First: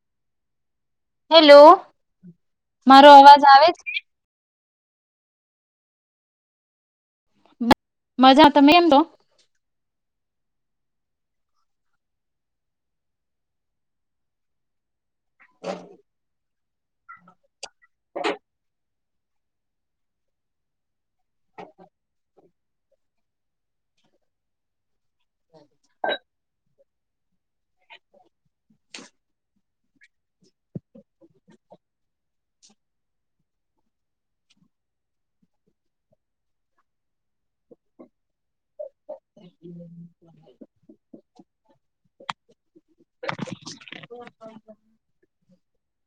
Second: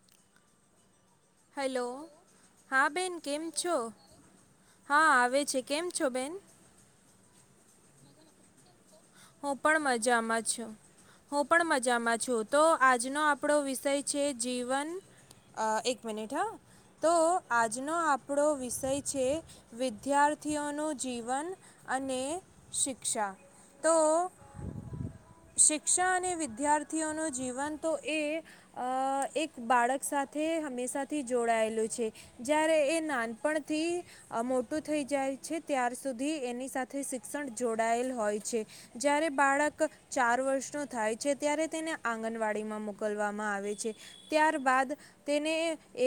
[inaudible] Hello, હા, મારો બેન કેમ અવાજ આવે છો? છે હા, આવે છે, કેમ છો બેન? મજા, તમે કેમ છો? હું પણ મજામાં છું, હું પણ મજામાં છું, તો આજનો આપણો વિષય છે જીવન અ એક મિનિટ હા. તો. આજનો આપણો વિષય છે વિદ્યાર્થીઓનું જીવન અને શિક્ષા. તો શિક્ષા અને વિદ્યાર્થી થીઓનું જીવન તો અ એ એક બાળક સાથે હંમેશાથી જોડાયેલું છે, જ્યારે એ નાનપણથી મોટું થઈ જાય છે, ત્યાર સુધી એની સાથે શિક્ષણ જોડાયેલ હોય છે. જ્યારે બાળક ચાર વર્ષનું થાય છે, ત્યારે તેને આંગણવાડીમાં મોકલવામાં આવે છે. ત્યારબાદ તેને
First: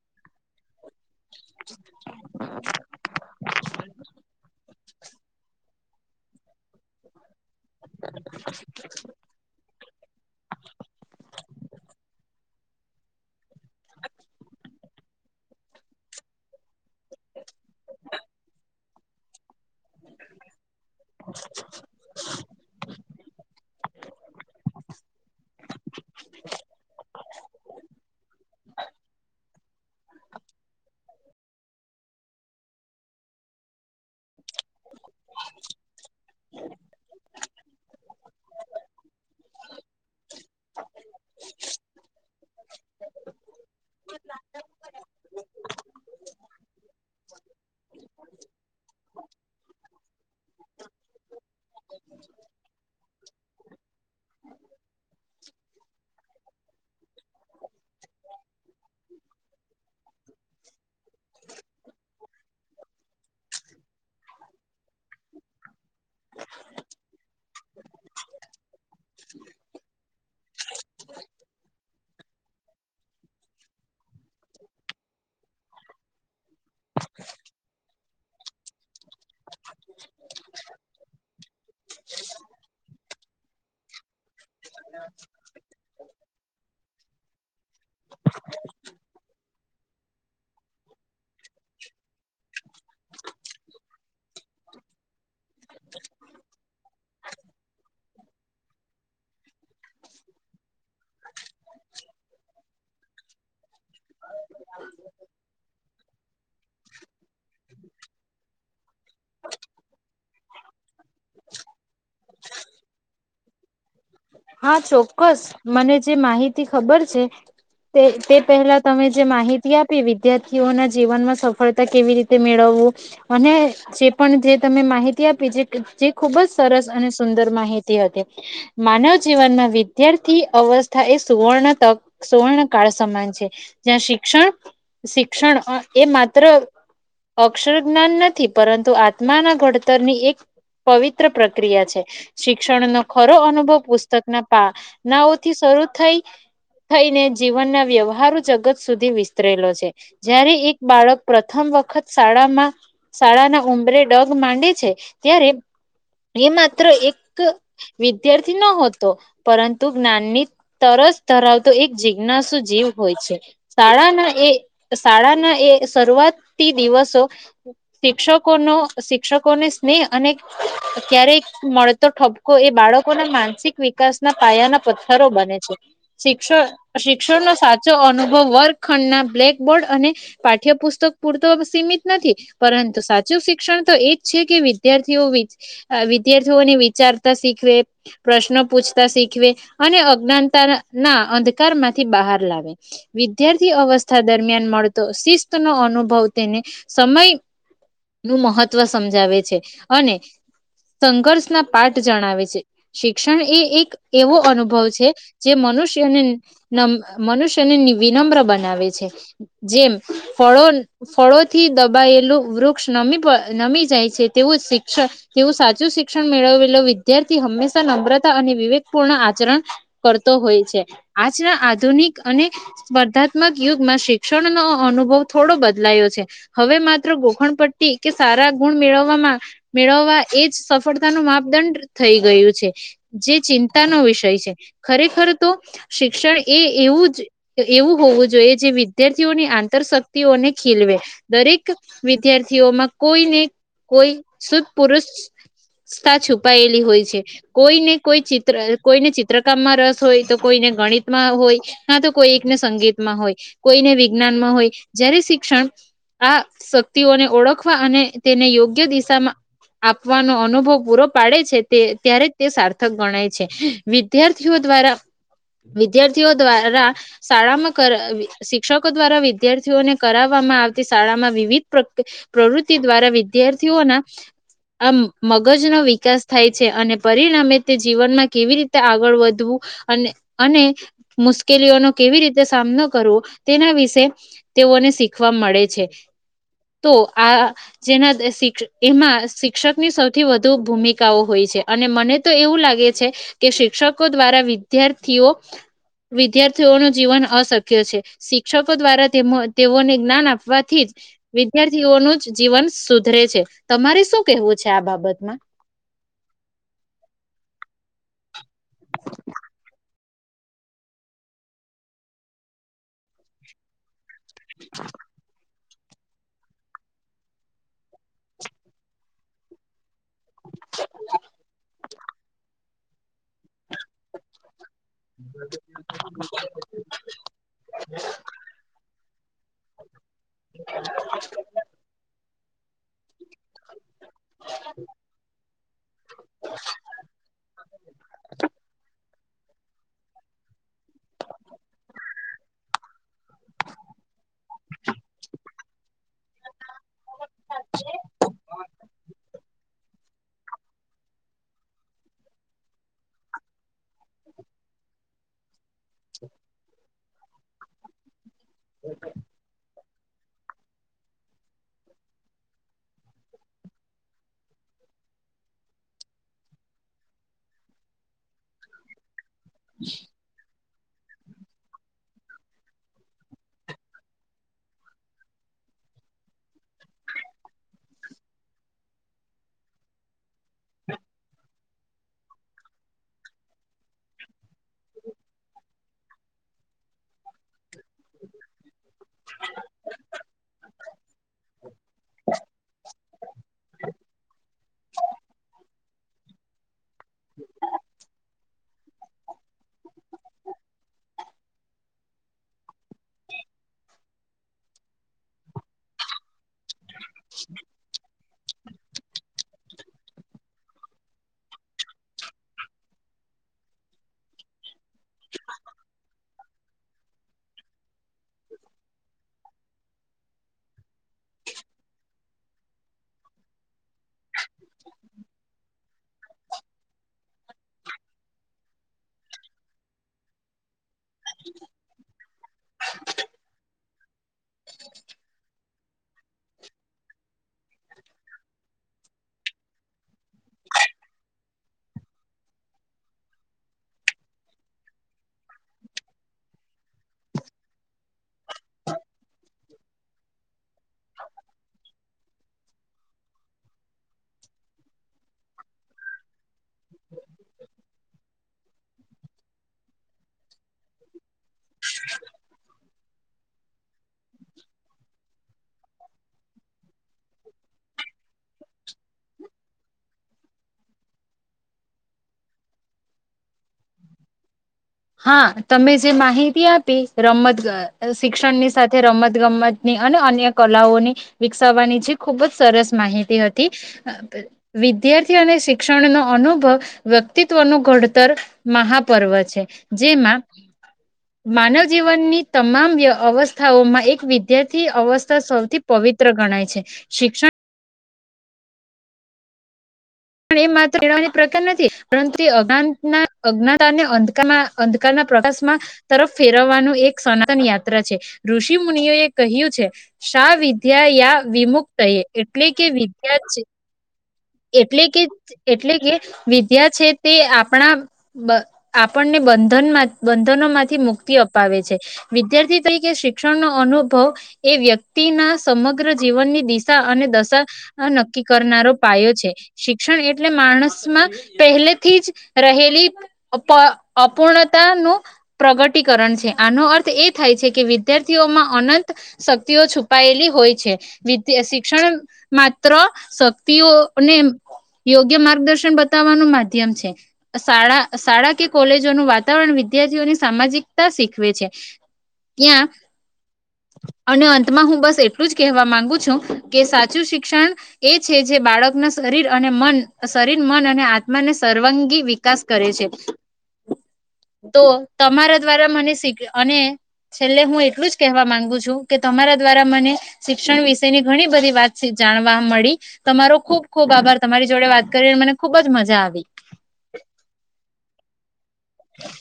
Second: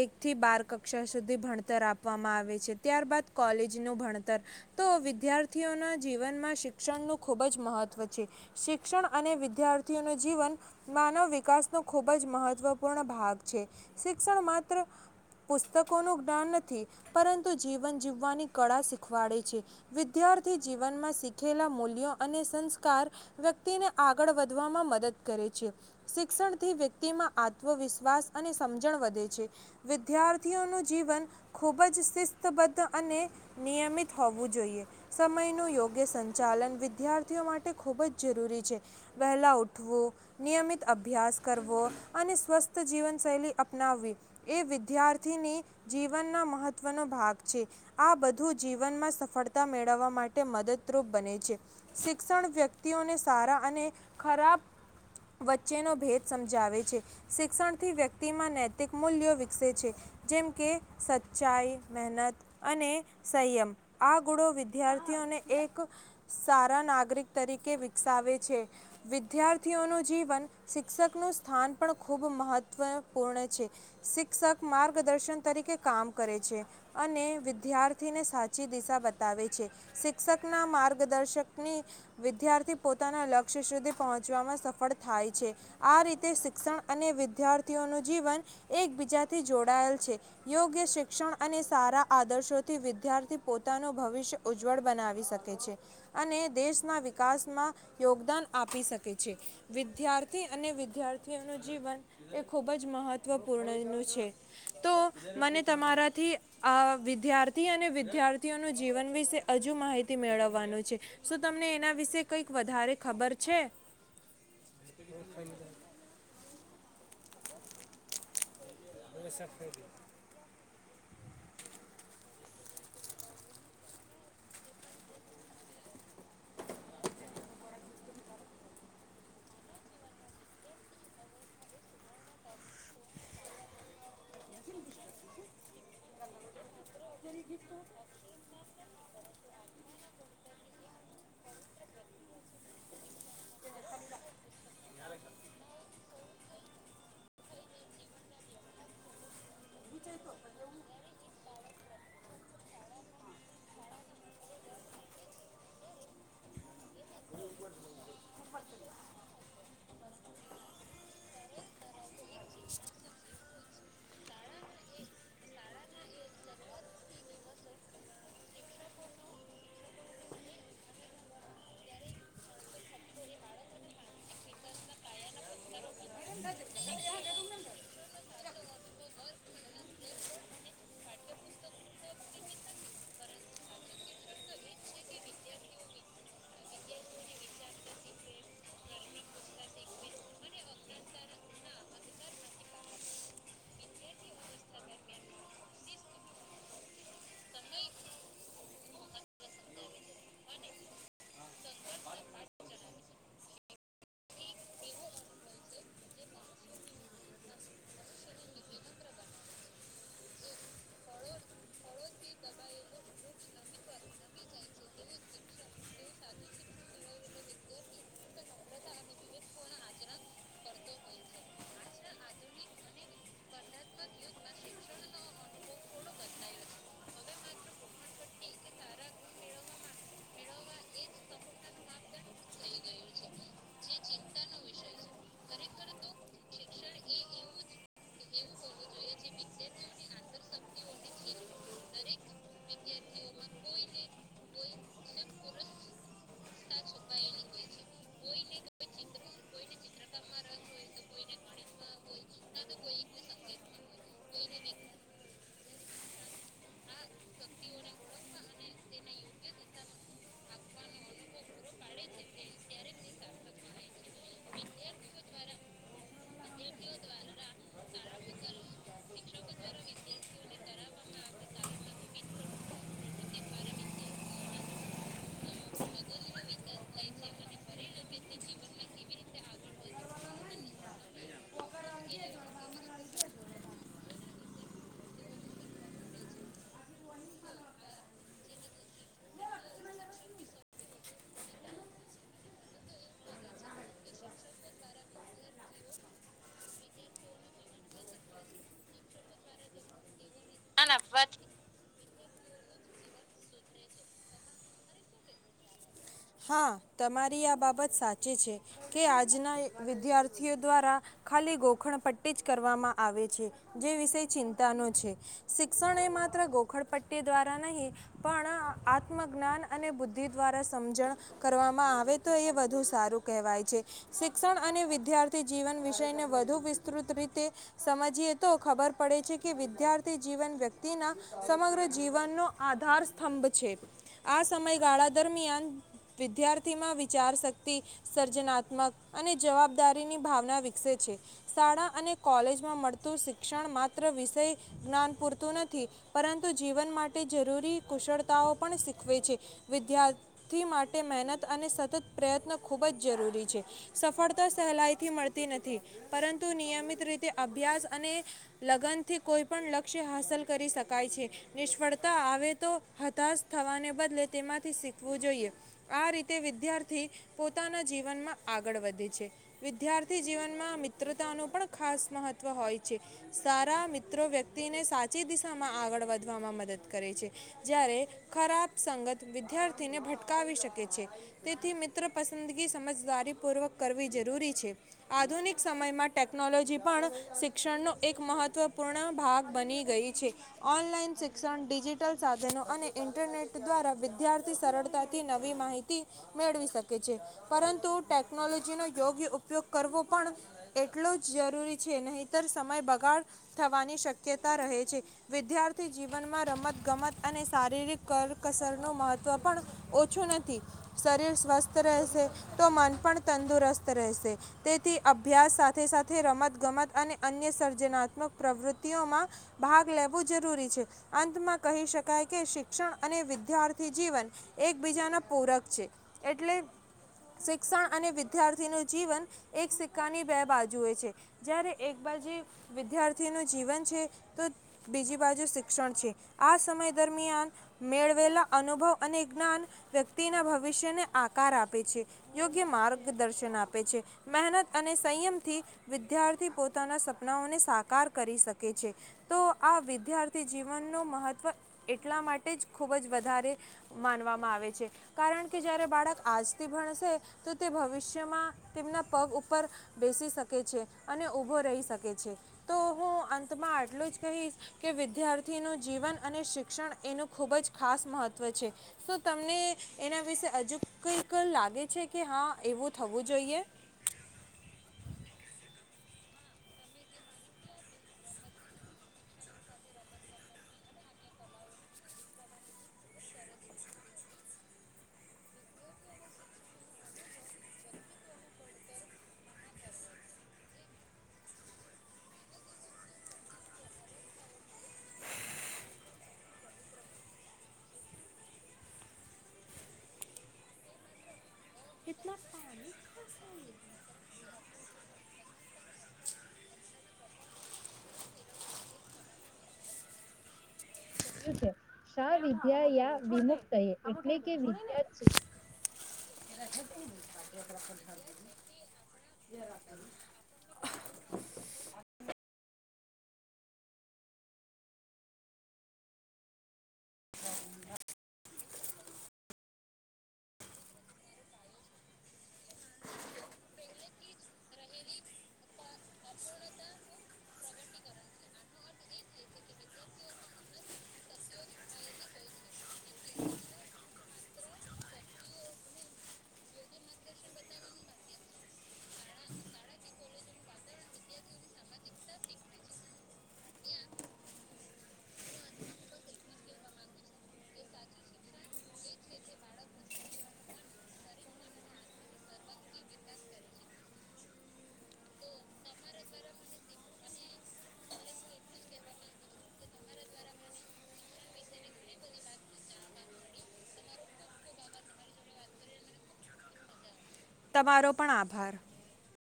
એકથી બાર કક્ષા સુધી ભણતર આપવામાં આવે છે. ત્યારબાદ કોલેજનું ભણતર તો વિદ્યાર્થીઓના જીવનમાં શિક્ષણ ખૂબજ મહત્વ છે. શિક્ષણ અને વિદ્યાર્થી થીઓનું જીવન માનવ વિકાસ નો ખૂબજ મહત્વપૂર્ણ ભાગ છે. શિક્ષણ માત્ર પુસ્તકોનું જ્ઞાન નથી, પરંતુ જીવન જીવવાની કળા શીખવાડે છે. વિદ્યાર્થી જીવનમાં શીખેલા મૂલ્યો અને સંસ્કાર વ્યક્તિને આગળ વધવામાં મદદ કરે છે. શિક્ષણથી વ્યક્તિમાં આત્મવિશ્વાસ અને સમજણ વધે છે. વિદ્યાર્થીઓનું જીવન ખૂબજ શિસ્તબદ્ધ અને નિયમિત હોવું જોઈએ. સમયનું યોગ્ય સંચાલન વિદ્યાર્થીઓ માટે ખૂબજ જરૂરી છે. વહેલાં ઉઠવું, નિયમિત અભ્યાસ કરવો અને સ્વસ્થ જીવનશૈલી અપનાવવી, એ વિદ્યાર્થીની જીવનના મહત્ત્વનો ભાગ છે. આ બધું જીવનમાં સફળતા મેળવવા માટે મદદરૂપ બને છે. શિક્ષણ વ્યક્તિઓને સારા અને ખરાબ વચ્ચેનો ભેદ સમજાવે છે શિક્ષણથી વ્યક્તિમાં નૈતિક મૂલ્યો વિકસે છે. જેમ કે સચ્ચાઈ મહેનત અને સંયમ આ ગુણો વિદ્યાર્થીઓને એક સારા નાગરિક તરીકે વિકસાવે છે. વિદ્યાર્થીઓનું જીવન શિક્ષકનું સ્થાન પણ ખૂબ મહત્વપૂર્ણ છે. શિક્ષક માર્ગદર્શન તરીકે કામ કરે છે. અને વિદ્યાર્થીને સાચી દિશા બતાવે છે શિક્ષકના મા દર્શકની વિદ્યાર્થી પોતાના લક્ષ્ય સુધી પહોંચવામાં સફળ થાય છે. આ રીતે શિક્ષણ અને વિદ્યાર્થીઓનું જીવન એકબીજાથી જોડાયેલ છે. યોગ્ય શિક્ષણ અને સારા આદર્શોથી વિદ્યાર્થી પોતાનું ભવિષ્ય ઉજ્જવળ બનાવી શકે છે. અને દેશના વિકાસમાં યોગદાન આપી શકે છે. વિદ્યાર્થી અને વિદ્યાર્થીઓનું જીવન એ ખુબ જ મહત્વપૂર્ણ નું છે. તો મને તમારાથી આ વિદ્યાર્થી અને વિદ્યાર્થીઓનું જીવન વિશે હજુ માહિતી મેળવ વાનો છે શું તમને એના વિશે કઈક વધારે ખબર છે. હા ચોક્કસ મને જે માહિતી ખબર છે તે તે પહેલા તમે જે માહિતી આપી વિદ્યાર્થીઓના જીવનમાં સફળતા કેવી રીતે મેળવવું અને જે પણ જે તમે માહિતી આપી ખુબ જ સરસ અને સુંદર માહિતી હતી માનવ જીવનમાં વિદ્યાર્થી અવસ્થા એ સુવર્ણ તક સુવર્ણ કળ સમાન છે. જ્યાં શિક્ષણ શિક્ષણ એ માત્ર અક્ષર જ્ઞાન નથી પરંતુ આત્માના ઘડતરની એક પવિત્ર પ્રક્રિયા છે. શિક્ષણનો ખરો અનુભવ પ નાઓથી શરૂ થઈ થઈને જીવન ના વ્યવહારો જગત સુધી વિસ્તરેલો છે. જય્યારે એક બાળક પ્રથમ વખત શાળામાં શાળાના ઉમરે ડગ માંડે છે. ત્યારે એ માત્ર એક વિદ્યાર્થી ન ત પરંતુ જ્ઞાનની તરસ ધરાવતો એક જિજ્ઞાસુ જીવ હોય છે શાળાના એ શાળાના એ શરૂઆતથી દિવસો શિક્ષકોનો શિક્ષકોને સ્નેહ અને ક્યારે મળતો ઠપકો એ બાળકોના માનસિક વિકાસમાં પાયાના પથ્થરો બને છે. શિક્ષ શિક્ષણનો સાચો અનુભવ વર્ગખંડના બ્લેકબોર્ડ અને પાઠ્યપુસ્તક પૂરતો સીમિત નથી. પરંતુ સાચું શિક્ષણ તો એજ છે. કે વિદ્યાર્થીઓ વિદ્યાર્થીઓની વિચારતા શીખવે પ્રશ્નો પૂછ ત શીખવે અને અજ્ઞાનતા ના અંધકાર માંથી બહાર લાવે વિદ્યાર્થી અવસ્થા દરમિયાન મળતો શિસ્ત નો અનુભવ તેને સમય નું મહત્ત્વ સમજાવે છે અને સંઘર્ષ ના પાઠ જણાવે છે. શિક્ષણ એ એક એવો અનુભવ છે જે મનુષ્યને નમ મનુષ્યને વિનમ્ર બનાવે છે. જેમ ફળો ફળોથી દબાયેલું વૃક્ષ નમી નમી જાય છે. તેવું શિક્ષણ તેવું સાચું શિક્ષણ મેળવેલો વિદ્યાર્થી હંમેશા નમ્રતા અને વિવે પૂ આચરણ કરતો હોય છે. આજના આધુનિક અને સ્પર્ધાત્મક યુગમાં શિક્ષણનોો અનુભવ થોડો બદલાયો છે. હવે માત્ર ગોખણ પટ્ટી કે સારા ગુણ મેળવવામાં મેળવવા એ જ સફળતા ન માપદંડ થઈ ગયું છે. જે ચીન તા વિષય છે. ખરેખર તો શિક્ષણ એ એવું જ એવું હોવું જોઈએ જે વિદ્યાર્થીઓની આંતર શક્તિઓને ખીલવે દરેક વિદ્યાર્થીઓમાં કોઈને કોઈ સુદપુરુષથ છુપાયેલી હોય છે. કોઈ ને કોઈ [unintelligible] કોઈને ચિત્રકામમાં રસ હોય, તો કોઈને ગણિતમાં હોય, ના તો કોઈ એકને સંગીતમાં હોય, કોઈને વિજ્ઞાનમાં હોય, જયારે શિક્ષણ આ શક્તિઓને ઓળખવા અને તેને યોગ્ય દિશામાં આપવાનો અનુભવ પૂરો પાડે છે, તે ત્યારે તે સાર્થક ગણાય. છે, વિદ્યાર્થીઓ દ્વારા વિદ્યાર્થીઓ દ્વારા શાળામાં કરવી શિક્ષકો દ્વારા વિદ્યાર્થીઓને કરાવવામાં આવતી શાળામાં વિવિધ પ્ર પ્રવૃતિ દ્વારા વિદ્યાર્થીઓના આ મગજનો વિકાસ થાય છે, અને પરિણામે તે જીવન માં કેવી રીતે આગળ વધવું અને અને મુશ્કેલીઓનો કેવી રીતે સામનો કરવો, તેના વિશે તેઓને શીખવા મળે છે, તો આ જેના શિક્ષ એમાં શિક્ષક ની સૌથી વધુ ભૂમિકાઓ હોય છે, અને મને તો એવું લાગે છે કે શિક્ષકો દ્વારા વિદ્યાર્થીઓ વિદ્યાર્થીઓનું જીવન અશક્ય છે, શિક્ષકો દ્વારા તેમાં તેઓને જ્ઞાન આપ આપવા થી જ વિદ્યાર્થીઓનું જી જીવન સુધરે છે, તમારે શું કેવું છે, આ બાબતમાં. હા તમારી આ બાબત સાચી છે, કે આજના વિદ્યાર્થીઓ દ્વારા ખાલી ગોખણ પટ્ટીજ કરવામાં આવે છે, જે વિષય ચિંતાનો છે. શિક્ષણ એ માત્ર ગોખળ પટ્ટી દ્વારા નહીં પણ આત્મજ્ઞાન અને બુદ્ધિ દ્વારા સમજણ કરવામાં આવે તો એ વધુ સારું કહેવાય છે, શિક્ષણ અને વિદ્યાર્થી જીવન વિષયને વધુ વિસ્તૃત રીતે સમજીએ તો ખબર પડે છે, કે વિદ્યાર્થી જીવન વ્યક્તિના સમગ્ર જીવનનો આધાર સ્તંભ છે, આ સમયગાળા દરમિયાન વિદ્યાર્થીમાં વિચારશક્તિ સર્જનાત્મક અને જવાબદારીની ભાવના વિકસે છે, શાળા અને કોલેજમાં મળતું શિક્ષણ માત્ર વિષય જ્ઞાન પૂરતું નથી, પરંતુ જીવન માટે જરૂરી કુશળતાઓ પણ શીખવે છે, વિદ્યાર્થી થી મા તે મહેનત અને સતત પ્રયત્ન ખૂબ જ જરૂરી છે, સફળતા સહેલાઈથી મળતી નથી, પરંતુ નિયમિત રીતે અભ્યાસ અને લગ્ન થી કોઈ પણ લગ લક્ષ્ય હાંસલ કરી શકાય છે, નિષ્ફળતા આવે તો હતાશ થવાને બદલે તેમાંથી શીખવું જોઈએ. આ રીતે વિદ્યાર્થી પોતાના જીવનમાં આગળ વધે છે. વિદ્યાર્થી જીવનમાં મિ મિત્રતાનું પણ ખાસ મહત્ત્વ હોય છે, સારા મિત્રો વ્યક્તિને સાચી દિશામાં આગળ વધવામાં મદદ કરે છે, જ્યારે ખરાબ સંગત વિદ્યાર્થીને ભટકાવી શક શકે છે, તેથી મિત્ર પસંદગી સમજદારી પૂર્વક કરવી જરૂરી છે, આધુનિક સમયમાં ટેકનોલોજી પણ શિક્ષણનો એક મહત્વપૂર્ણ ભાગ બની ગઈ છે, ઓનલાઈન શિક્ષણ ડિજિટલ સાધનો અને ઇન્ટરનેટ દ્વારા વિદ્યાર્થી સરળતાથી ના નવી માહિતી મેળવી શકે છે, પરંતુ ટેકનોલોજીનો યોગ્ય ઉપયોગ કરવો પણ એટલો જ જરૂરી છે, નહીંતર સમય બગાડ થવાની શક્યતા રહે છે, વિદ્યાર્થી જીવનમાં રમત ગમત અને શારીરિક કરકસરનું મહત્વ પણ ઓ છો નથી, શરીર સ્વસ્થ રહેશે તો મન પણ તંદુરસ્ત રહેશે, તેથી અભ્યાસ સાથે સાથે રમત ગમત અને અન્ય સર્જનાત્મક પ્રવૃત્તિઓમાં ભાગ લેવું જરૂરી છે, અંતમાં કહી શકાય કે શિક્ષણ અને વિદ્યાર્થી જીવન એક એકબીજાના પૂરક છે, એટલે શિક્ષણ અને વિદ્યાર્થીનું જીવન એક સિક્કાની બે બાજુએ છે, જ્યારે એક બાજુ વિદ્યાર્થીનું જીવન છે, તો બીજી બાજુ શિક્ષણ છે, આ સમય દરમિયાન મેળવેલા અનુભવ અને જ્ઞાન વ્યક્તિના ભવિષ્યને આકાર આપે છે, યોગ્ય માર્ગદર્શન આપે છે, મહેનત અને સંયમથી વિદ્યાર્થી પોતાના સપનાઓને સાકાર કરી શકે છે, તો આ વિદ્યાર્થી જીવન નો મહત્વ એટલા માટે જ ખુબ જ વધારે માનવા માં આવે છે, કારણ કે જયારે બાળક આજથી ભણસે તો તે ભવિષ્યમાં તેમના પગ ઉપર બેસી શકે કે છે, અને ઊભો રહી શકે છે, તો હું અંતમાં આટલું જ કહીશ કે વિદ્યાર્થીનું જીવન અને શિક્ષણ એનું ખૂબ જ ખાસ મહત્વ છે. તો તમને એના વિશે અજુ કઈ લાગે છે, કે હા એવું થવું જોઈએ. હા તમે જે માહિતી આપી રમત ગા શિક્ષણની સાથે રમત ગમતની અને અન્ય કલાઓની વિકસાવવાની જે ખૂબ જ સરસ માહિતી હતી, આ વિદ્યાર્થીઓ અને શિક્ષણનો અનુભવ વ્યક્તિત્વનું ઘડતર મહાપર્વ છે. જેમાં માનવ જીવનની તમામ વ્ય અવસ્થાઓમાં એક વિદ્યાર્થી અવસ્થા સૌથી પવિત્ર ગણાય છે, શિક્ષણ પણ એ માત્ર મેળવવાની પ્રકાર નથી, પરંતુ આ અજ્ઞાના અજ્ઞાતાને અંધકારમાં અંધકારના પ્રકાશમાં તરફ ફેરવવાનું એક સનાતન યાત્રા છે, ઋષિ મુનિઓ એ કહ્યું છે, શા વિદ્યા યા વિમુખ શ વિદ્યા યા વિમક્ત. [unintelligible] એટલે કે એટલે કે વિદ્યા છે, તે આપણા આપણને બંધનમાં બંધનો માંથી મુક્તિ અપાવે છે, વિદ્યાર્થી થી કે શિક્ષણ નો અનુભવ એ વ્યક્તિ ના સમગ્ર જીવનની દિશા અને દશા નક્કી કરનારો પાયો છે, શિક્ષણ એટલે માણસમાં પહેલેથી જ રહેલી અપ અપૂર્ણતા નું પ્રગટીકરણ છે, આનો અર્થ એ થાય છે, કે વિદ્યાર્થીઓમાં અનંત શક્તિઓ છુપાયેલી હોય છે, વિદ્યા શિક્ષણ માત્ર શક શક્તિ ઓ આપણે એમ યોગ્ય માર્ગદર્શન બતાવવાનું માધ્યમ છે, આ શાળા આ શાળા કે કોલેજોનું વાતાવરણ વિદ્યાર્થીઓની સામાજિકતા શીખવે છે, ત્યાં અને અંતમાં હું બસ એટલું જ કહેવા માંગુ છું, કે સાચું શિક્ષણ એ છે, જે બાળકના શરીર અને મન શરીર મન અને આત્માને સર્વાંગી વિકાસ કરે છે, તો તમારા દ્વારા મને અને છેલ્લે હું એટલું જ કહેવા માંગુ છું, કે તમારા દ્વારા મને શિક્ષણ વિશેની ઘણી બધી વાત જાણવા મળી. તમારો ખુબ ખૂબ આભાર તમારી જોડે વાત કરી મને ખુબ જ મજા આવી. તમારો પણ આભાર.